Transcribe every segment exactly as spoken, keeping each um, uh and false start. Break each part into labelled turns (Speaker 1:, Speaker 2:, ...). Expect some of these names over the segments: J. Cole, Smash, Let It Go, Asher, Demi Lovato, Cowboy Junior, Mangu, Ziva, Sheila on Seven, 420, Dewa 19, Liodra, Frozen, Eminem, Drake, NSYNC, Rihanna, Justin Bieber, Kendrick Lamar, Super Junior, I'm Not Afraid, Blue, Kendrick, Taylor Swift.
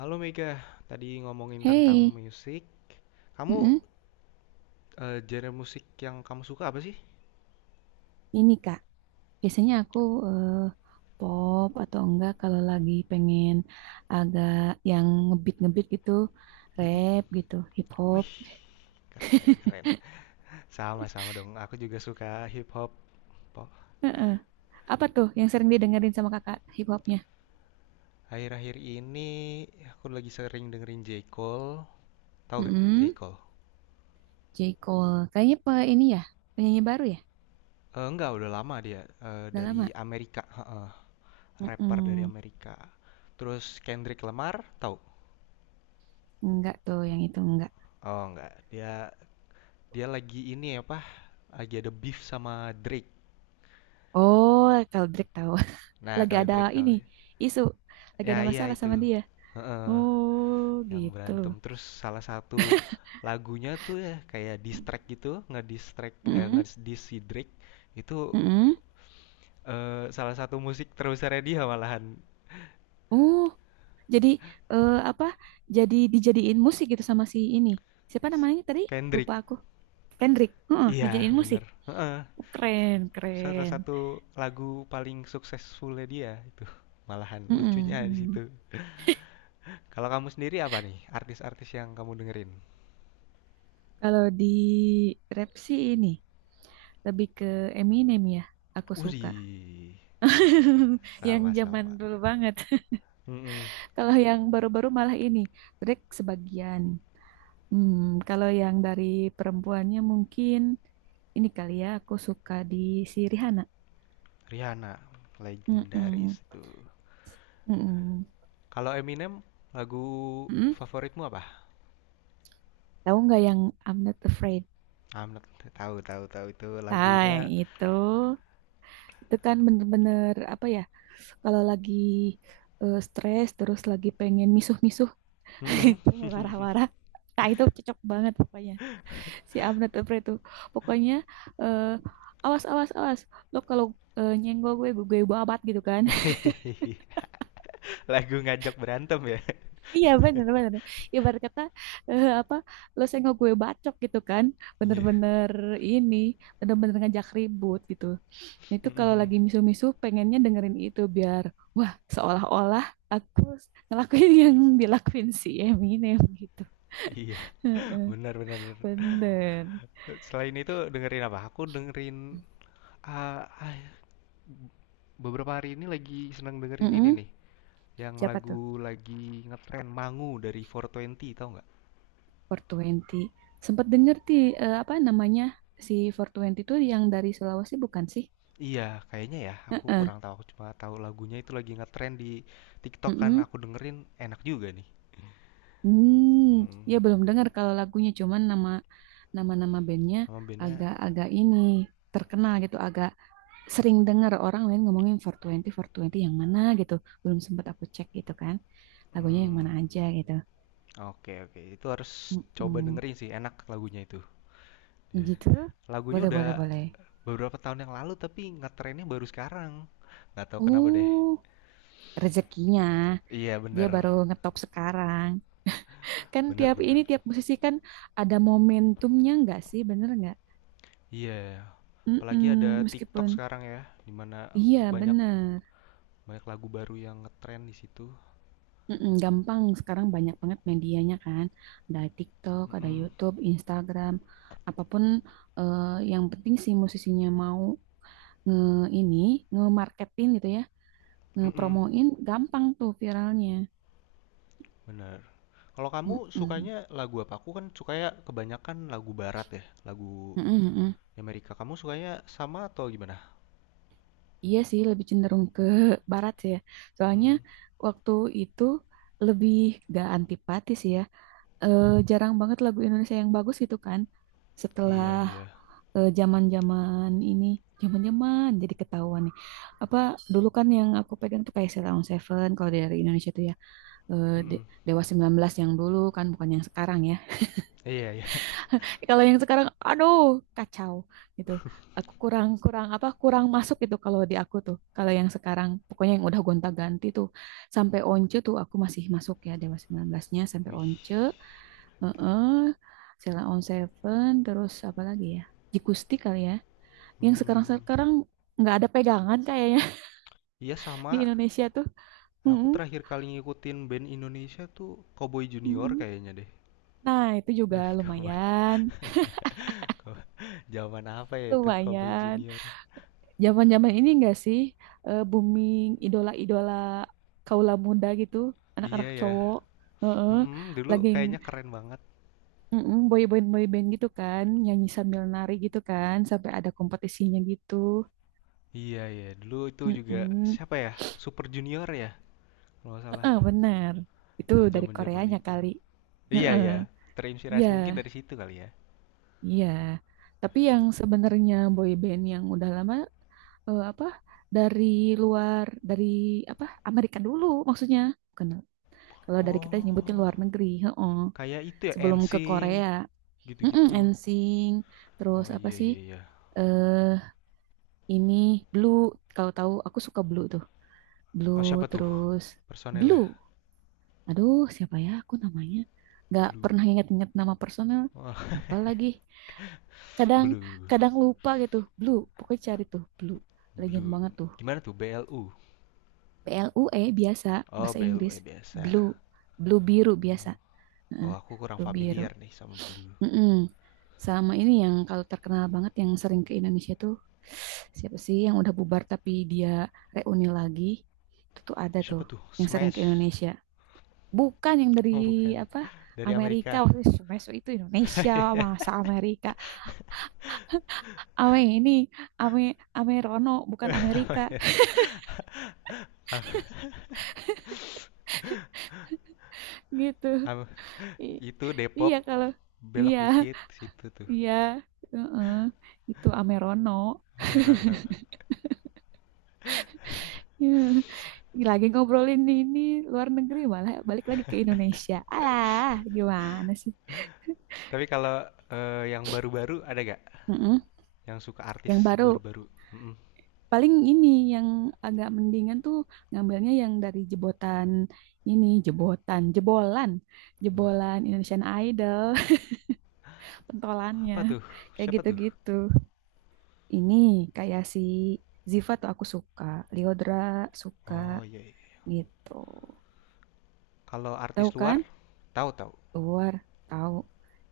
Speaker 1: Halo Mega, tadi ngomongin tentang
Speaker 2: Hey,
Speaker 1: musik. Kamu
Speaker 2: mm-mm.
Speaker 1: eh, genre musik yang kamu suka apa sih?
Speaker 2: Ini Kak, biasanya aku eh, pop atau enggak kalau lagi pengen agak yang ngebeat-ngebeat gitu,
Speaker 1: Mm-mm.
Speaker 2: rap gitu, hip hop.
Speaker 1: Wih, keren keren. Sama-sama dong, aku juga suka hip hop. Po-
Speaker 2: Heeh. Apa tuh yang sering didengerin sama Kakak hip hopnya?
Speaker 1: Akhir-akhir ini aku lagi sering dengerin J. Cole. Tahu gak J.
Speaker 2: Mm-mm.
Speaker 1: Cole?
Speaker 2: J. Cole, kayaknya pe ini ya, penyanyi baru ya,
Speaker 1: Eh, enggak, udah lama dia, eh,
Speaker 2: udah
Speaker 1: dari
Speaker 2: lama.
Speaker 1: Amerika, heeh. Rapper dari
Speaker 2: Mm-mm.
Speaker 1: Amerika. Terus Kendrick Lamar, tahu?
Speaker 2: Enggak tuh yang itu enggak.
Speaker 1: Oh enggak, dia dia lagi ini apa? Lagi ada beef sama Drake.
Speaker 2: Oh, kalau Drake tahu,
Speaker 1: Nah,
Speaker 2: lagi
Speaker 1: kalau
Speaker 2: ada
Speaker 1: Drake tahu.
Speaker 2: ini isu, lagi
Speaker 1: Ya
Speaker 2: ada
Speaker 1: iya
Speaker 2: masalah sama
Speaker 1: itu.
Speaker 2: dia.
Speaker 1: Heeh,
Speaker 2: Oh,
Speaker 1: yang
Speaker 2: gitu.
Speaker 1: berantem. Terus salah satu lagunya tuh ya kayak distrack gitu, ngedistrack eh
Speaker 2: Mm-mm.
Speaker 1: ngediss si itu,
Speaker 2: Mm-mm.
Speaker 1: eh, salah satu musik terbesarnya dia malahan.
Speaker 2: Oh, jadi eh, apa? Jadi dijadiin musik gitu sama si ini. Siapa namanya tadi? Lupa
Speaker 1: Kendrick.
Speaker 2: aku. Kendrick. Heeh,
Speaker 1: Iya,
Speaker 2: dijadiin musik.
Speaker 1: bener. Heeh,
Speaker 2: Keren,
Speaker 1: salah
Speaker 2: keren.
Speaker 1: satu lagu paling suksesfulnya dia itu. Malahan
Speaker 2: Mm-mm,
Speaker 1: lucunya di
Speaker 2: mm.
Speaker 1: situ. Kalau kamu sendiri apa nih artis-artis yang kamu dengerin?
Speaker 2: Kalau di rap sih ini lebih ke Eminem ya. Aku suka
Speaker 1: Wih,
Speaker 2: yang zaman
Speaker 1: sama-sama.
Speaker 2: dulu banget.
Speaker 1: Mm-mm.
Speaker 2: Kalau yang baru-baru malah ini Drake sebagian. Hmm, kalau yang dari perempuannya mungkin ini kali ya. Aku suka di si Rihanna.
Speaker 1: Rihanna, legendaris
Speaker 2: Mm-mm.
Speaker 1: itu.
Speaker 2: Mm-mm.
Speaker 1: Kalau Eminem, lagu
Speaker 2: Mm-mm.
Speaker 1: favoritmu apa?
Speaker 2: Tahu nggak yang I'm Not Afraid?
Speaker 1: I'm not- tahu tahu tahu itu
Speaker 2: Nah, yang
Speaker 1: lagunya.
Speaker 2: itu itu kan bener-bener apa ya? Kalau lagi eh, stres terus lagi pengen misuh-misuh,
Speaker 1: Mm-mm.
Speaker 2: pengen marah-marah. Nah, itu cocok banget pokoknya. Si I'm Not Afraid tuh. Pokoknya eh, awas awas awas. Lo kalau eh, nyenggol gue, gue gue babat gitu kan.
Speaker 1: Lagu ngajak berantem ya.
Speaker 2: Iya bener-bener. Ibarat kata eh, apa? Lo senggol gue bacok gitu kan.
Speaker 1: Iya.
Speaker 2: Bener-bener ini, bener-bener ngajak ribut gitu. Nah, itu kalau
Speaker 1: mm.
Speaker 2: lagi misu-misu pengennya dengerin itu biar wah seolah-olah aku ngelakuin yang dilakuin si Eminem gitu.
Speaker 1: Iya,
Speaker 2: Heeh,
Speaker 1: benar benar benar.
Speaker 2: bener.
Speaker 1: Selain itu dengerin apa? Aku dengerin ah, ah, beberapa hari ini lagi seneng dengerin ini
Speaker 2: Mm-mm.
Speaker 1: nih. Yang
Speaker 2: Siapa tuh?
Speaker 1: lagu lagi ngetren Mangu dari four twenty, tau nggak?
Speaker 2: four twenty. Sempet denger ti eh, apa namanya si four Twenty tuh yang dari Sulawesi bukan sih?
Speaker 1: Iya, kayaknya ya. Aku
Speaker 2: Heeh.
Speaker 1: kurang tahu. Aku cuma tahu lagunya itu lagi ngetren di TikTok kan.
Speaker 2: Mm-mm.
Speaker 1: Aku dengerin enak juga nih.
Speaker 2: Hmm,
Speaker 1: Mhm,
Speaker 2: ya belum dengar kalau lagunya cuman nama nama-nama bandnya
Speaker 1: nama bandnya.
Speaker 2: agak-agak ini terkenal gitu, agak sering dengar orang lain ngomongin four twenty, Twenty yang mana gitu. Belum sempat aku cek gitu kan. Lagunya yang
Speaker 1: Mmm,
Speaker 2: mana aja gitu.
Speaker 1: oke oke, itu harus coba
Speaker 2: Mm-mm.
Speaker 1: dengerin sih, enak lagunya itu. Iya.
Speaker 2: Gitu.
Speaker 1: Lagunya
Speaker 2: Boleh,
Speaker 1: udah
Speaker 2: boleh, boleh.
Speaker 1: beberapa tahun yang lalu, tapi ngetrennya baru sekarang, nggak tahu kenapa deh.
Speaker 2: Uh, rezekinya.
Speaker 1: Iya
Speaker 2: Dia
Speaker 1: bener,
Speaker 2: baru ngetop sekarang. Kan
Speaker 1: bener
Speaker 2: tiap ini,
Speaker 1: bener.
Speaker 2: tiap musisi kan ada momentumnya nggak sih? Bener nggak?
Speaker 1: Iya, apalagi
Speaker 2: Mm-mm.
Speaker 1: ada TikTok
Speaker 2: Meskipun,
Speaker 1: sekarang ya, dimana
Speaker 2: iya
Speaker 1: banyak
Speaker 2: bener.
Speaker 1: banyak lagu baru yang ngetren di situ.
Speaker 2: Mm-mm, gampang sekarang banyak banget medianya kan ada TikTok ada
Speaker 1: Mhm,
Speaker 2: YouTube Instagram apapun eh, yang penting si musisinya mau nge ini nge-marketin gitu ya nge
Speaker 1: mhm,
Speaker 2: promoin gampang tuh viralnya.
Speaker 1: bener. Kalau kamu
Speaker 2: Mm-mm.
Speaker 1: sukanya lagu apa? Aku kan sukanya kebanyakan lagu barat ya, lagu
Speaker 2: Mm-mm, mm-mm.
Speaker 1: Amerika. Kamu sukanya sama atau gimana?
Speaker 2: Iya sih lebih cenderung ke barat sih ya soalnya
Speaker 1: Mhm.
Speaker 2: waktu itu lebih gak antipatis ya. Eh, jarang banget lagu Indonesia yang bagus gitu kan setelah
Speaker 1: Iya iya.
Speaker 2: eh, zaman-zaman ini, zaman-zaman jadi ketahuan nih. Apa dulu kan yang aku pegang tuh kayak Sheila Seven kalau dari Indonesia tuh ya eh, De-
Speaker 1: Mhm.
Speaker 2: Dewa sembilan belas yang dulu kan bukan yang sekarang ya.
Speaker 1: Iya iya.
Speaker 2: Kalau yang sekarang aduh kacau gitu. Aku kurang kurang apa kurang masuk gitu kalau di aku tuh. Kalau yang sekarang pokoknya yang udah gonta-ganti tuh sampai Once tuh aku masih masuk ya Dewa sembilan belas-nya sampai
Speaker 1: Wih.
Speaker 2: Once, heeh. Sheila on Seven terus apa lagi ya? Jikusti kali ya yang
Speaker 1: Mmm,
Speaker 2: sekarang-sekarang nggak ada pegangan kayaknya
Speaker 1: iya
Speaker 2: di
Speaker 1: sama,
Speaker 2: Indonesia tuh.
Speaker 1: aku
Speaker 2: Mm-mm,
Speaker 1: terakhir kali ngikutin band Indonesia tuh Cowboy Junior
Speaker 2: mm-mm.
Speaker 1: kayaknya deh.
Speaker 2: Nah, itu juga
Speaker 1: Cowboy
Speaker 2: lumayan,
Speaker 1: Cow zaman apa ya itu Cowboy
Speaker 2: lumayan.
Speaker 1: Junior?
Speaker 2: Zaman-zaman ini enggak sih eh, booming idola-idola kaula muda gitu,
Speaker 1: Iya
Speaker 2: anak-anak
Speaker 1: ya,
Speaker 2: cowok. Heeh,
Speaker 1: mhm, dulu
Speaker 2: lagi
Speaker 1: kayaknya keren banget.
Speaker 2: mm-mm, boy band boy band gitu kan, nyanyi sambil nari gitu kan, sampai ada kompetisinya gitu.
Speaker 1: Iya ya, dulu itu juga
Speaker 2: Mm-mm.
Speaker 1: siapa ya, Super Junior ya kalau nggak salah,
Speaker 2: Heeh, benar. Itu
Speaker 1: iya
Speaker 2: dari
Speaker 1: zaman-zaman
Speaker 2: Koreanya
Speaker 1: itu.
Speaker 2: kali.
Speaker 1: Iya
Speaker 2: Heeh.
Speaker 1: ya,
Speaker 2: Iya.
Speaker 1: terinspirasi mungkin dari situ kali ya?
Speaker 2: Iya, tapi yang sebenarnya boy band yang udah lama eh, apa dari luar dari apa Amerika dulu maksudnya. Bukan, kalau dari kita nyebutin
Speaker 1: Oh,
Speaker 2: luar negeri, heeh.
Speaker 1: kayak itu ya,
Speaker 2: Sebelum ke
Speaker 1: en sync
Speaker 2: Korea. Mm-mm,
Speaker 1: gitu-gitu.
Speaker 2: N Sync, terus
Speaker 1: Oh,
Speaker 2: apa
Speaker 1: iya
Speaker 2: sih?
Speaker 1: iya iya.
Speaker 2: Eh ini Blue, kalau tahu aku suka Blue tuh.
Speaker 1: Oh
Speaker 2: Blue
Speaker 1: siapa tuh,
Speaker 2: terus
Speaker 1: personel
Speaker 2: Blue.
Speaker 1: lah.
Speaker 2: Aduh, siapa ya aku namanya? Nggak
Speaker 1: Blue.
Speaker 2: pernah ingat-ingat nama personel.
Speaker 1: Wah oh,
Speaker 2: Lupa lagi. Kadang
Speaker 1: Blue
Speaker 2: kadang lupa gitu, blue pokoknya cari tuh blue legend
Speaker 1: Blue
Speaker 2: banget tuh.
Speaker 1: gimana tuh blu?
Speaker 2: P L U E biasa
Speaker 1: Oh
Speaker 2: bahasa
Speaker 1: blu,
Speaker 2: Inggris
Speaker 1: eh, biasa.
Speaker 2: blue, blue biru biasa.
Speaker 1: Blue. Oh
Speaker 2: Heeh,
Speaker 1: aku kurang
Speaker 2: blue biru.
Speaker 1: familiar nih sama Blue.
Speaker 2: Mm-mm. Sama ini yang kalau terkenal banget yang sering ke Indonesia tuh siapa sih yang udah bubar tapi dia reuni lagi, itu tuh ada tuh
Speaker 1: Siapa tuh?
Speaker 2: yang sering ke
Speaker 1: Smash.
Speaker 2: Indonesia bukan yang dari
Speaker 1: Oh bukan
Speaker 2: apa
Speaker 1: dari
Speaker 2: Amerika
Speaker 1: Amerika.
Speaker 2: waktu itu. Smash itu Indonesia, masa Amerika. Ame ini, Ame Amerono bukan Amerika gitu. I-
Speaker 1: itu
Speaker 2: iya
Speaker 1: Depok,
Speaker 2: kalau,
Speaker 1: belok
Speaker 2: iya
Speaker 1: dikit situ tuh.
Speaker 2: iya heeh, itu Amerono.
Speaker 1: Amerono.
Speaker 2: Iya. Lagi ngobrolin ini luar negeri malah balik lagi ke Indonesia alah gimana sih.
Speaker 1: Tapi kalau, eh, yang baru-baru ada gak?
Speaker 2: Heeh.
Speaker 1: Yang suka
Speaker 2: Yang
Speaker 1: artis
Speaker 2: baru
Speaker 1: baru-baru? Mm-mm.
Speaker 2: paling ini yang agak mendingan tuh ngambilnya yang dari jebotan ini jebotan jebolan, jebolan Indonesian Idol pentolannya
Speaker 1: Apa tuh?
Speaker 2: kayak
Speaker 1: Siapa tuh?
Speaker 2: gitu-gitu ini kayak si Ziva tuh aku suka, Liodra suka
Speaker 1: Oh iya, iya.
Speaker 2: gitu.
Speaker 1: Kalau artis
Speaker 2: Tahu
Speaker 1: luar,
Speaker 2: kan?
Speaker 1: tahu tahu.
Speaker 2: Luar tahu.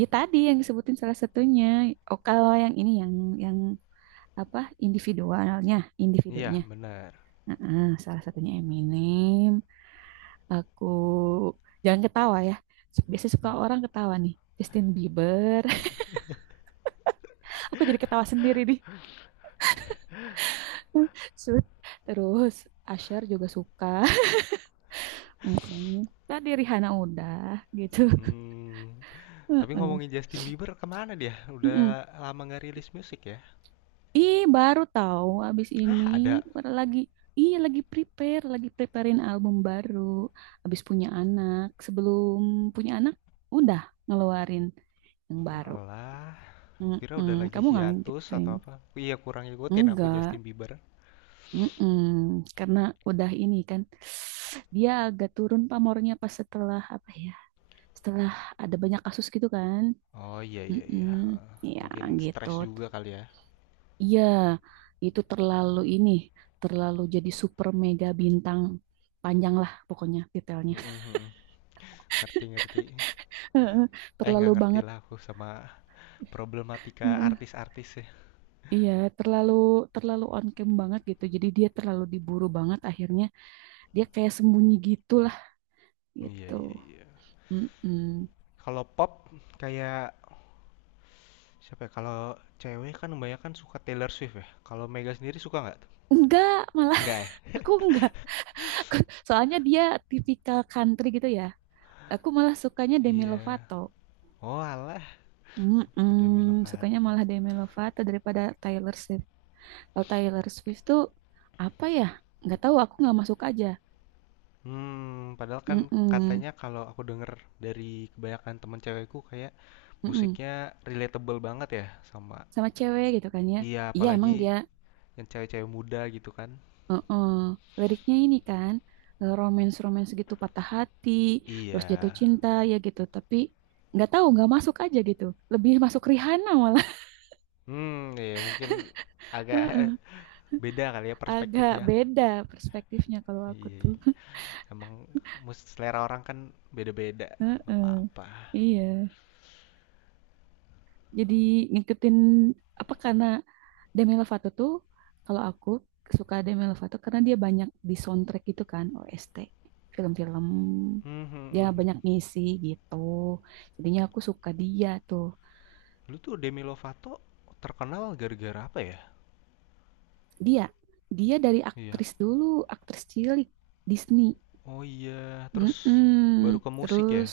Speaker 2: Ya tadi yang disebutin salah satunya. Oh kalau yang ini yang yang apa individualnya, individunya.
Speaker 1: Iya, benar.
Speaker 2: Heeh, salah satunya Eminem. Aku jangan ketawa ya. Biasanya suka orang ketawa nih. Justin Bieber. Aku jadi ketawa sendiri nih. Sud. Terus Asher juga suka. Mm-mm. Tadi Rihanna udah gitu.
Speaker 1: Hmm, tapi
Speaker 2: Mm-mm.
Speaker 1: ngomongin Justin Bieber kemana dia? Udah
Speaker 2: Mm-mm.
Speaker 1: lama nggak rilis musik ya?
Speaker 2: Ih, baru tahu abis ini
Speaker 1: Hah, ada?
Speaker 2: baru lagi, iya lagi prepare, lagi preparein album baru abis punya anak. Sebelum punya anak udah ngeluarin yang baru.
Speaker 1: Walah, kira udah
Speaker 2: Mm-mm.
Speaker 1: lagi
Speaker 2: Kamu nggak
Speaker 1: hiatus
Speaker 2: ngikutin?
Speaker 1: atau apa? Iya, kurang ngikutin aku Justin
Speaker 2: Enggak.
Speaker 1: Bieber.
Speaker 2: Mm-mm. Karena udah ini kan dia agak turun pamornya pas setelah apa ya? Setelah ada banyak kasus gitu kan.
Speaker 1: Oh iya iya
Speaker 2: Mm-mm.
Speaker 1: iya. Heeh.
Speaker 2: Ya
Speaker 1: Mungkin
Speaker 2: gitu.
Speaker 1: stres juga kali ya.
Speaker 2: Iya, itu terlalu ini, terlalu jadi super mega bintang, panjang lah pokoknya titelnya.
Speaker 1: Mm-mm, mm mm. Ngerti ngerti. Eh nggak
Speaker 2: Terlalu
Speaker 1: ngerti
Speaker 2: banget.
Speaker 1: lah aku sama problematika
Speaker 2: Heeh.
Speaker 1: artis-artis ya.
Speaker 2: Iya, terlalu terlalu on cam banget gitu. Jadi dia terlalu diburu banget akhirnya dia kayak sembunyi gitulah
Speaker 1: Iya
Speaker 2: gitu.
Speaker 1: iya iya.
Speaker 2: Mm-mm.
Speaker 1: Kalau pop kayak, siapa ya? Kalau cewek kan kebanyakan suka Taylor Swift ya. Kalau Mega sendiri suka nggak tuh?
Speaker 2: Enggak, malah
Speaker 1: Nggak ya?
Speaker 2: aku enggak. Aku- Soalnya dia tipikal country gitu ya. Aku malah sukanya Demi
Speaker 1: Iya.
Speaker 2: Lovato.
Speaker 1: Oh alah, Demi
Speaker 2: Mm-mm, sukanya
Speaker 1: Lovato.
Speaker 2: malah Demi Lovato daripada Taylor Swift. Kalau Taylor Swift tuh apa ya? Nggak tahu, aku nggak masuk aja.
Speaker 1: Hmm, padahal kan
Speaker 2: Mm-mm,
Speaker 1: katanya kalau aku denger dari kebanyakan temen cewekku kayak
Speaker 2: mm-mm.
Speaker 1: musiknya relatable banget ya sama.
Speaker 2: Sama cewek gitu kan ya.
Speaker 1: Iya,
Speaker 2: Iya emang
Speaker 1: apalagi
Speaker 2: dia
Speaker 1: yang cewek-cewek muda gitu kan.
Speaker 2: uh-uh. Liriknya ini kan eh, romance-romance gitu patah hati, terus jatuh
Speaker 1: Iya.
Speaker 2: cinta ya gitu. Tapi nggak tahu, nggak masuk aja gitu. Lebih masuk Rihanna malah.
Speaker 1: Hmm, iya mungkin agak
Speaker 2: Heeh.
Speaker 1: beda kali ya
Speaker 2: Agak
Speaker 1: perspektifnya.
Speaker 2: beda perspektifnya kalau aku
Speaker 1: Iya,
Speaker 2: tuh.
Speaker 1: iya. Emang mus- selera orang kan beda-beda, nggak
Speaker 2: Heeh.
Speaker 1: apa-apa.
Speaker 2: Iya. Jadi ngikutin apa karena Demi Lovato tuh kalau aku suka Demi Lovato karena dia banyak di soundtrack gitu kan O S T film-film
Speaker 1: Hmm,
Speaker 2: dia
Speaker 1: hmm, hmm.
Speaker 2: banyak ngisi gitu jadinya aku suka dia tuh.
Speaker 1: Dulu tuh Demi Lovato terkenal gara-gara apa ya?
Speaker 2: Dia dia dari
Speaker 1: Iya.
Speaker 2: aktris dulu, aktris cilik Disney.
Speaker 1: Oh iya, terus
Speaker 2: Mm-mm.
Speaker 1: baru ke musik ya?
Speaker 2: Terus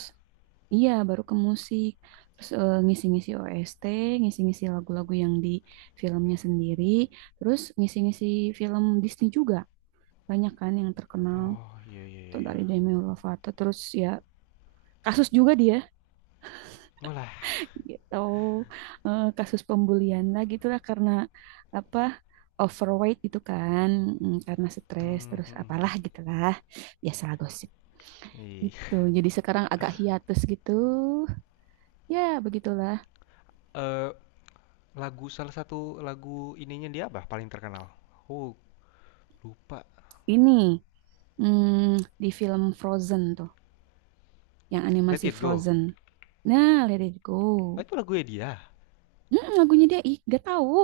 Speaker 2: iya baru ke musik terus eh, ngisi-ngisi O S T, ngisi-ngisi lagu-lagu yang di filmnya sendiri, terus ngisi-ngisi film Disney juga banyak kan yang terkenal
Speaker 1: Oh iya iya iya,
Speaker 2: tuh
Speaker 1: iya.
Speaker 2: dari Demi Lovato terus ya kasus juga dia
Speaker 1: Walah.
Speaker 2: gitu. Eh, kasus pembulian lah gitulah karena apa overweight itu kan mm, karena stres
Speaker 1: Hmm,
Speaker 2: terus
Speaker 1: hmm, hmm, hmm.
Speaker 2: apalah gitulah biasalah gosip
Speaker 1: Ih.
Speaker 2: gitu jadi sekarang agak hiatus gitu ya begitulah.
Speaker 1: Eh, lagu, salah satu lagu ininya dia apa paling terkenal? Oh, lupa.
Speaker 2: Ini mm, di film Frozen tuh yang
Speaker 1: Let
Speaker 2: animasi
Speaker 1: It Go.
Speaker 2: Frozen, nah Let It Go.
Speaker 1: Oh, itu lagunya dia.
Speaker 2: Mm, lagunya dia ih gak tahu.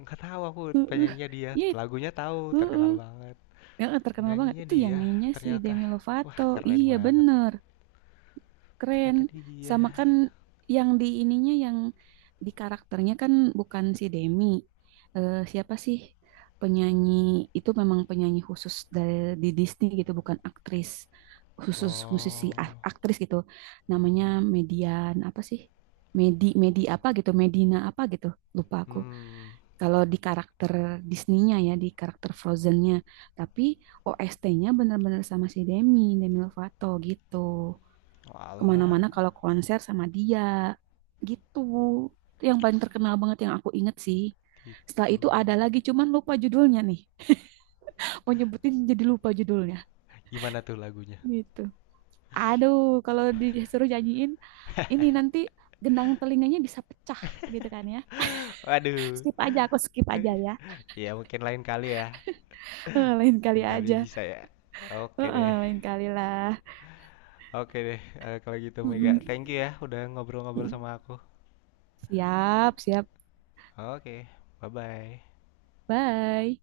Speaker 1: Nggak tahu aku
Speaker 2: Heeh,
Speaker 1: penyanyinya dia.
Speaker 2: iya,
Speaker 1: Lagunya tahu,
Speaker 2: heeh.
Speaker 1: terkenal banget.
Speaker 2: Heeh, terkenal banget.
Speaker 1: Penyanyinya
Speaker 2: Itu yang
Speaker 1: dia
Speaker 2: nyanyinya si
Speaker 1: ternyata.
Speaker 2: Demi
Speaker 1: Wah,
Speaker 2: Lovato.
Speaker 1: keren
Speaker 2: Iya
Speaker 1: banget.
Speaker 2: bener, keren.
Speaker 1: Ternyata
Speaker 2: Sama kan
Speaker 1: dia.
Speaker 2: yang di ininya yang di karakternya kan bukan si Demi. Eh, siapa sih penyanyi itu, memang penyanyi khusus dari di Disney gitu, bukan aktris khusus musisi
Speaker 1: Oh.
Speaker 2: a- aktris gitu. Namanya
Speaker 1: Mm.
Speaker 2: Median apa sih? Medi Medi apa gitu, Medina apa gitu. Lupa aku.
Speaker 1: Hmm.
Speaker 2: Kalau di karakter Disney-nya ya, di karakter Frozen-nya. Tapi O S T-nya benar-benar sama si Demi, Demi Lovato gitu. Kemana-mana
Speaker 1: Walah,
Speaker 2: kalau konser sama dia gitu. Itu yang paling terkenal banget yang aku inget sih. Setelah
Speaker 1: gitu.
Speaker 2: itu ada lagi, cuman lupa judulnya nih. Mau nyebutin jadi lupa judulnya
Speaker 1: Gimana tuh lagunya?
Speaker 2: gitu. Aduh, kalau disuruh nyanyiin, ini nanti gendang telinganya bisa pecah gitu kan ya.
Speaker 1: Waduh.
Speaker 2: Skip aja, aku skip aja ya.
Speaker 1: Ya mungkin lain kali ya.
Speaker 2: Eh, lain kali
Speaker 1: Lain kali
Speaker 2: aja.
Speaker 1: bisa ya.
Speaker 2: Eh,
Speaker 1: Oke
Speaker 2: eh,
Speaker 1: deh.
Speaker 2: lain kali lah.
Speaker 1: Oke deh. Eh, kalau gitu Mega,
Speaker 2: Mm-mm.
Speaker 1: thank you ya udah ngobrol-ngobrol sama aku.
Speaker 2: Siap, siap.
Speaker 1: Oke, bye-bye.
Speaker 2: Bye.